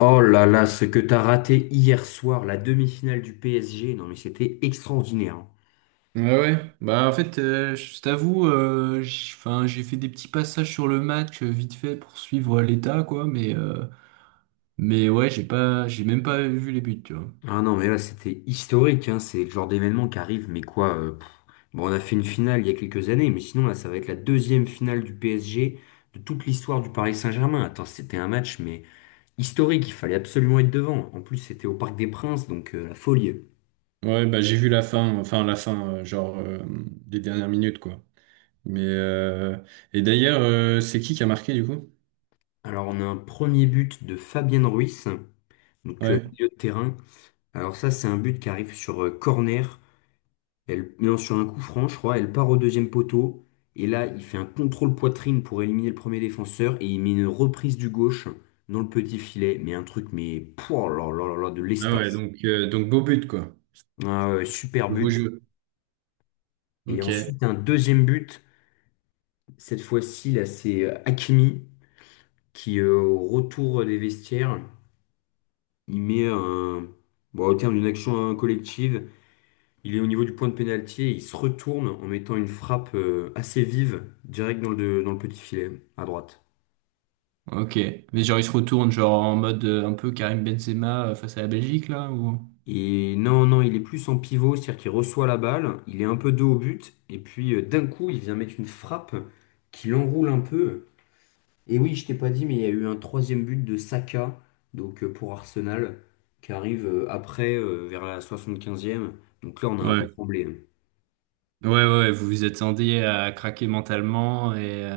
Oh là là, ce que t'as raté hier soir, la demi-finale du PSG, non mais c'était extraordinaire, hein. Ouais, ouais. Je t'avoue, j'ai fait des petits passages sur le match vite fait pour suivre l'état, quoi. Mais ouais, j'ai pas, j'ai même pas vu les buts, tu vois. Ah non mais là c'était historique, hein. C'est le genre d'événement qui arrive, mais quoi pff. Bon, on a fait une finale il y a quelques années, mais sinon là ça va être la deuxième finale du PSG de toute l'histoire du Paris Saint-Germain. Attends, c'était un match mais historique, il fallait absolument être devant. En plus c'était au Parc des Princes, donc la folie. Ouais, bah j'ai vu la fin, les dernières minutes quoi. Mais euh, c'est qui a marqué du coup? Alors on a un premier but de Fabien Ruiz, donc Ouais. milieu de terrain. Alors ça c'est un but qui arrive sur corner. Elle lance sur un coup franc, je crois, elle part au deuxième poteau. Et là, il fait un contrôle poitrine pour éliminer le premier défenseur. Et il met une reprise du gauche dans le petit filet. Mais un truc, mais pouah, oh là, là, là, là, de Ah ouais, l'espace. donc beau but quoi. Ah ouais, super Nouveau but. jeu. Et Ok. ensuite, un deuxième but. Cette fois-ci, là, c'est Hakimi qui, au retour des vestiaires, il met un. Bon, au terme d'une action collective, il est au niveau du point de pénalty et il se retourne en mettant une frappe assez vive, direct dans le petit filet, à droite. Ok. Mais genre, il se retourne, genre, en mode un peu Karim Benzema face à la Belgique, là, ou... Et non, non, il est plus en pivot, c'est-à-dire qu'il reçoit la balle, il est un peu dos au but, et puis d'un coup, il vient mettre une frappe qui l'enroule un peu. Et oui, je t'ai pas dit, mais il y a eu un troisième but de Saka, donc pour Arsenal, qui arrive après, vers la 75e. Donc là, on a un peu Ouais. tremblé, hein. Ouais, ouais, ouais, vous vous attendiez à craquer mentalement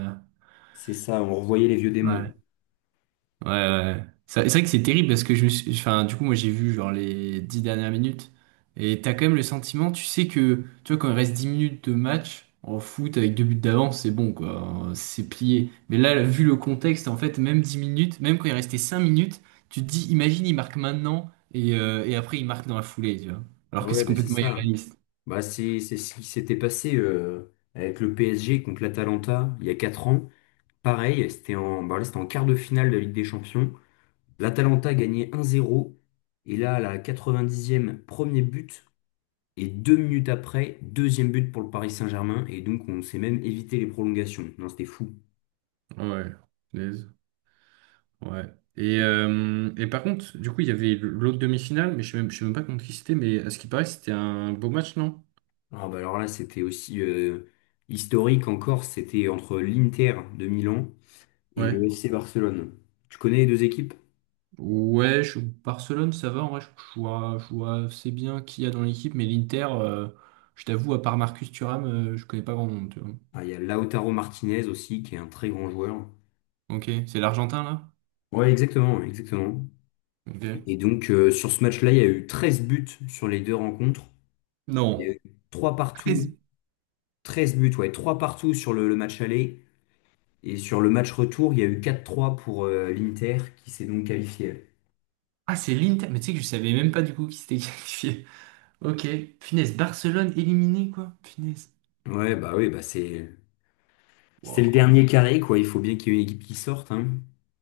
C'est ça, on revoyait les vieux démons. ouais, ouais, ouais. C'est vrai que c'est terrible parce que je me suis, enfin, du coup, moi j'ai vu genre les dix dernières minutes et t'as quand même le sentiment, tu sais que, tu vois, quand il reste dix minutes de match en foot avec deux buts d'avance, c'est bon quoi, hein, c'est plié. Mais là, vu le contexte, en fait, même dix minutes, même quand il restait cinq minutes, tu te dis, imagine, il marque maintenant et après il marque dans la foulée, tu vois. Alors que Ouais, c'est bah c'est complètement ça. irréaliste. Bah, c'est ce qui s'était passé avec le PSG contre l'Atalanta il y a 4 ans. Pareil, c'était c'était en quart de finale de la Ligue des Champions. L'Atalanta gagnait 1-0. Et là, à la 90e, premier but. Et deux minutes après, deuxième but pour le Paris Saint-Germain. Et donc, on s'est même évité les prolongations. Non, c'était fou. Ouais. Ouais. Et par contre, du coup, il y avait l'autre demi-finale, mais je sais même pas contre qui c'était, mais à ce qui paraît, c'était un beau match, non? Ah, bah, alors là, c'était aussi historique encore. C'était entre l'Inter de Milan et Ouais. le FC Barcelone. Tu connais les deux équipes? Ouais, je- Barcelone, ça va, en vrai, je vois assez bien qui y a dans l'équipe, mais l'Inter, je t'avoue, à part Marcus Thuram, je connais pas grand monde, tu vois. Ah, il y a Lautaro Martinez aussi, qui est un très grand joueur. Ok, c'est l'Argentin, là? Ouais, exactement, exactement. Ok. Et donc, sur ce match-là, il y a eu 13 buts sur les deux rencontres. Il y a Non. eu 3 partout, Treize- 13 buts, ouais, 3 partout sur le match aller. Et sur le match retour, il y a eu quatre trois pour l'Inter, qui s'est donc qualifié. Ah, c'est l'Inter, mais tu sais que je savais même pas du coup qui s'était qualifié. Ok, finesse, Barcelone éliminé, quoi. Finesse. Ouais, bah oui, bah c'est le Wow. dernier carré, quoi. Il faut bien qu'il y ait une équipe qui sorte, hein.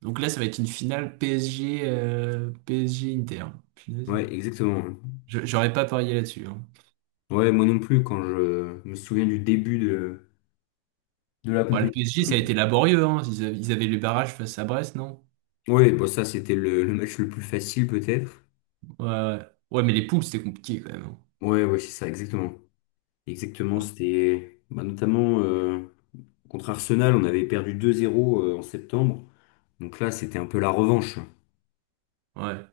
Donc là, ça va être une finale PSG, PSG Inter. Punaise. Ouais, exactement. J'aurais pas parié là-dessus, hein. Ouais, moi non plus, quand je me souviens de la Bon, le PSG, ça a compétition. été laborieux, hein. Ils avaient les barrages face à Brest, non? Oui, bon, ça, c'était le match le plus facile, peut-être. Ouais, ouais. Ouais, mais les poules, c'était compliqué quand même, hein. Ouais, ouais, c'est ça, exactement. Exactement, c'était bah, notamment contre Arsenal, on avait perdu 2-0 en septembre. Donc là, c'était un peu la revanche. Ouais. Ouais.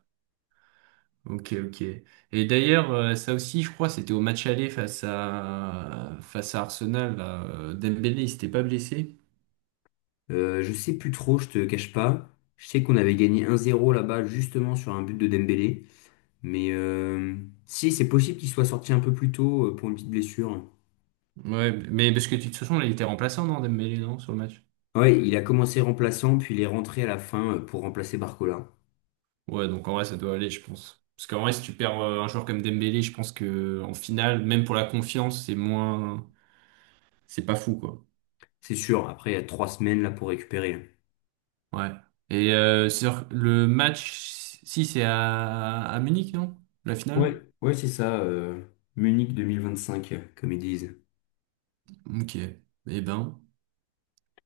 Ok, ok. Et d'ailleurs, ça aussi, je crois, c'était au match aller face à Arsenal là. Dembélé, il s'était pas blessé. Je sais plus trop, je te cache pas. Je sais qu'on avait gagné 1-0 là-bas, justement sur un but de Dembélé. Mais euh, Si, c'est possible qu'il soit sorti un peu plus tôt pour une petite blessure. Ouais, mais parce que de toute façon, là, il était remplaçant, non, Dembélé, non, sur le match? Ouais, il a commencé remplaçant, puis il est rentré à la fin pour remplacer Barcola. Ouais, donc en vrai, ça doit aller, je pense. Parce qu'en vrai, si tu perds un joueur comme Dembélé, je pense que en finale, même pour la confiance, c'est moins, c'est pas fou, quoi. C'est sûr, après, il y a trois semaines là pour récupérer. Ouais. Sur le match, si c'est à Munich, non? La finale? Ouais, ouais, c'est ça, Munich cinq comme ils disent. Ok. Eh ben.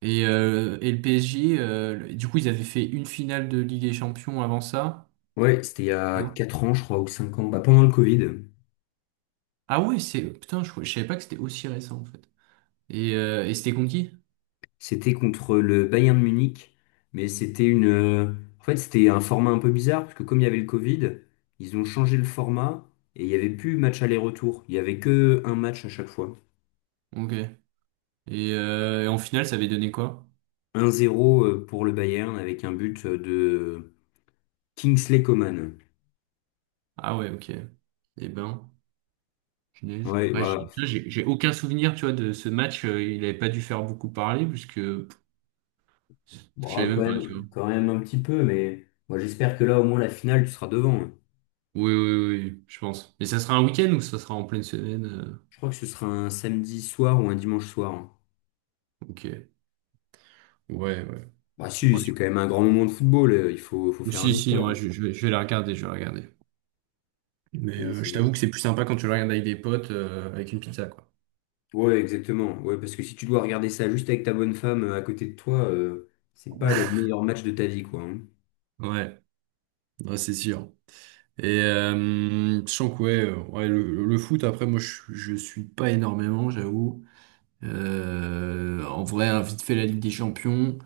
Et le PSG, du coup, ils avaient fait une finale de Ligue des Champions avant ça. Ouais, c'était il y a Non? 4 ans, je crois, ou 5 ans, bah, pendant le Covid. Ah ouais, c'est. Putain, je savais pas que c'était aussi récent, en fait. Et c'était conquis? C'était contre le Bayern de Munich, mais c'était une... En fait, c'était un format un peu bizarre, parce que comme il y avait le Covid, ils ont changé le format, et il n'y avait plus match aller-retour. Il n'y avait que un match à chaque fois. Ok. Et en finale, ça avait donné quoi? Un zéro pour le Bayern, avec un but de Kingsley Coman. Ah ouais, ok. Eh ben, punaise. Ouais, Ouais, bah, j'ai aucun souvenir, tu vois, de ce match. Il n'avait pas dû faire beaucoup parler, puisque je bon, savais même pas, tu vois. Quand même un petit peu, mais moi j'espère que là, au moins, la finale, tu seras devant, hein. Oui, oui, oui, oui, je pense. Mais ça sera un week-end ou ça sera en pleine semaine? Je crois que ce sera un samedi soir ou un dimanche soir, hein. Ok. Ouais, ouais. Bah si, Ouais, c'est quand je- même un grand moment de football, il faut, faut Ou faire un si, si, ouais, effort. Je vais la regarder, Mais C'est- je c'est- t'avoue que c'est plus sympa quand tu le regardes avec des potes, avec une pizza, quoi. Ouais, exactement. Ouais, parce que si tu dois regarder ça juste avec ta bonne femme à côté de toi, c'est pas le meilleur match de ta vie, quoi, hein. Ouais, ouais, c'est sûr. Je sens que ouais, ouais, le foot, après, moi, je suis pas énormément, j'avoue. En vrai, hein, vite fait la Ligue des Champions,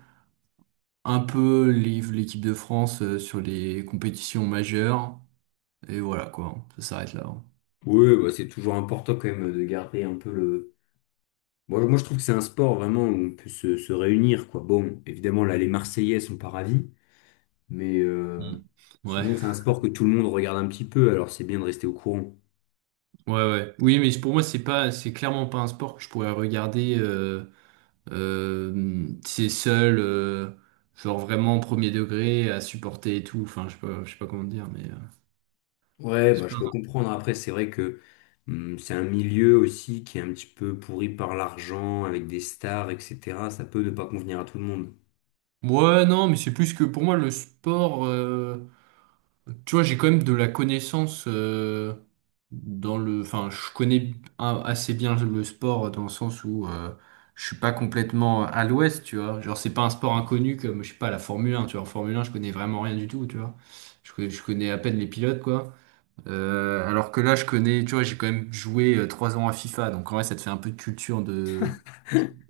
l'équipe de France sur les compétitions majeures, et voilà quoi, ça s'arrête là, hein. Ouais, bah, c'est toujours important quand même de garder un peu le... Moi, moi je trouve que c'est un sport vraiment où on peut se réunir, quoi. Bon, évidemment, là, les Marseillais sont pas ravis, mais euh, Mm. Ouais, sinon, c'est un sport que tout le monde regarde un petit peu, alors c'est bien de rester au courant. ouais, ouais. Oui, mais pour moi, c'est pas, c'est clairement pas un sport que je pourrais regarder. C'est seul, genre vraiment premier degré à supporter et tout. Enfin, je sais pas comment dire, mais Ouais, bah, c'est je pas. peux comprendre. Après, c'est vrai que c'est un milieu aussi qui est un petit peu pourri par l'argent, avec des stars, etc. Ça peut ne pas convenir à tout le monde. Ouais, non, mais c'est plus que pour moi le sport. Tu vois, j'ai quand même de la connaissance dans le. Enfin, assez bien le sport dans le sens où je suis pas complètement à l'ouest, tu vois. Genre, c'est pas un sport inconnu comme, je sais pas, la Formule 1, tu vois. En Formule 1, je connais vraiment rien du tout, tu vois. Je connais à peine les pilotes, quoi. Alors que là, je connais, tu vois, j'ai quand même joué trois ans à FIFA, donc en vrai, ça te fait un peu de culture de.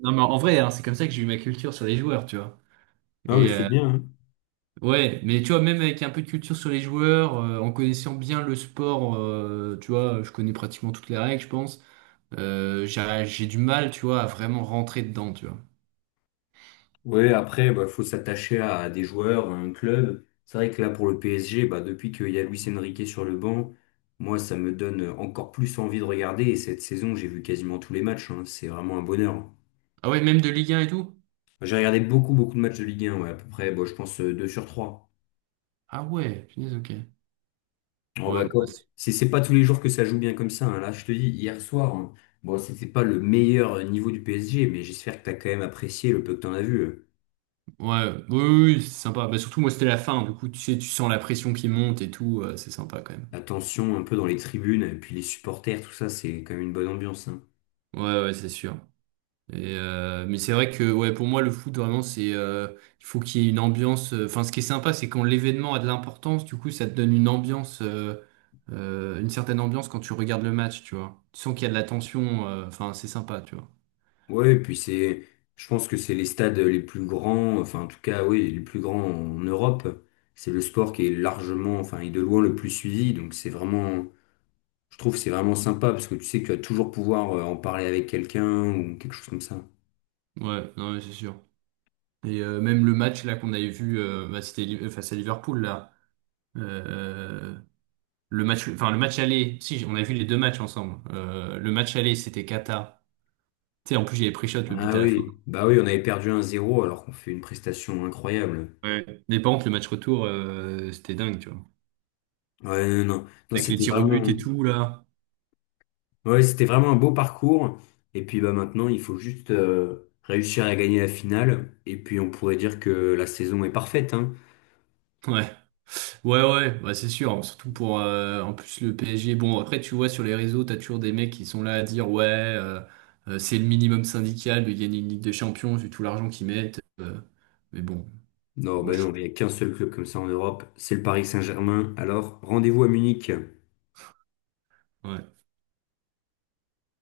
Non, mais en vrai, hein, c'est comme ça que j'ai eu ma culture sur les joueurs, tu vois. Ah oui, Et, c'est euh, bien, hein. Ouais, mais tu vois, même avec un peu de culture sur les joueurs, en connaissant bien le sport, tu vois, je connais pratiquement toutes les règles, je pense. J'ai du mal, tu vois, à vraiment rentrer dedans, tu vois. Ouais, après, bah, faut s'attacher à des joueurs, à un club. C'est vrai que là, pour le PSG, bah, depuis qu'il y a Luis Enrique sur le banc, moi, ça me donne encore plus envie de regarder. Et cette saison, j'ai vu quasiment tous les matchs, hein. C'est vraiment un bonheur. Ah ouais, même de Ligue 1 et tout? J'ai regardé beaucoup, beaucoup de matchs de Ligue 1, ouais, à peu près, bon, je pense, 2 sur 3. Ah ouais, punaise, ok. Oh Ouais, bah bah, quoi. c'est- C'est pas tous les jours que ça joue bien comme ça, hein. Là, je te dis, hier soir, hein, bon, c'était pas le meilleur niveau du PSG, mais j'espère que t'as quand même apprécié le peu que t'en as vu. ouais, oui, oui, oui, c'est sympa. Bah, surtout, moi, c'était la fin, du coup, tu sais, tu sens la pression qui monte et tout, c'est sympa quand même. La tension un peu dans les tribunes, et puis les supporters, tout ça, c'est quand même une bonne ambiance, hein. Ouais, ouais, c'est sûr. Mais c'est vrai que ouais, pour moi, le foot, vraiment, il faut qu'il y ait une ambiance. Enfin, ce qui est sympa, c'est quand l'événement a de l'importance, du coup, ça te donne une ambiance, une certaine ambiance quand tu regardes le match, tu vois. Tu sens qu'il y a de la tension, enfin, c'est sympa, tu vois. Ouais, et puis je pense que c'est les stades les plus grands, enfin en tout cas, oui, les plus grands en Europe. C'est le sport qui est largement, enfin, et de loin le plus suivi, donc c'est vraiment, je trouve que c'est vraiment sympa parce que tu sais que tu vas toujours pouvoir en parler avec quelqu'un ou quelque chose comme ça. Ouais, non, mais c'est sûr. Même le match là qu'on avait vu, c'était face à Liverpool, là. Euh, le match aller, si, on a vu les deux matchs ensemble. Le match aller, c'était Kata. Tu sais, en plus, j'avais pris shot le but Ah à la fin. oui, bah oui, on avait perdu 1-0 alors qu'on fait une prestation incroyable. Ouais. Mais par contre, le match retour, c'était dingue, tu vois. Ouais, non, non, non, Avec les c'était tirs au vraiment, but et tout, là. ouais, c'était vraiment un beau parcours. Et puis bah maintenant, il faut juste réussir à gagner la finale. Et puis on pourrait dire que la saison est parfaite, hein. Ouais, ouais, ouais, bah, c'est sûr. Surtout pour, en plus, le PSG. Bon, après, tu vois, sur les réseaux, t'as toujours des mecs qui sont là à dire, ouais, c'est le minimum syndical de gagner une Ligue des Champions, vu tout l'argent qu'ils mettent. Mais bon, Non, moi, bah je non, trouve. il n'y a qu'un seul club comme ça en Europe, c'est le Paris Saint-Germain. Alors rendez-vous à Munich. Ouais.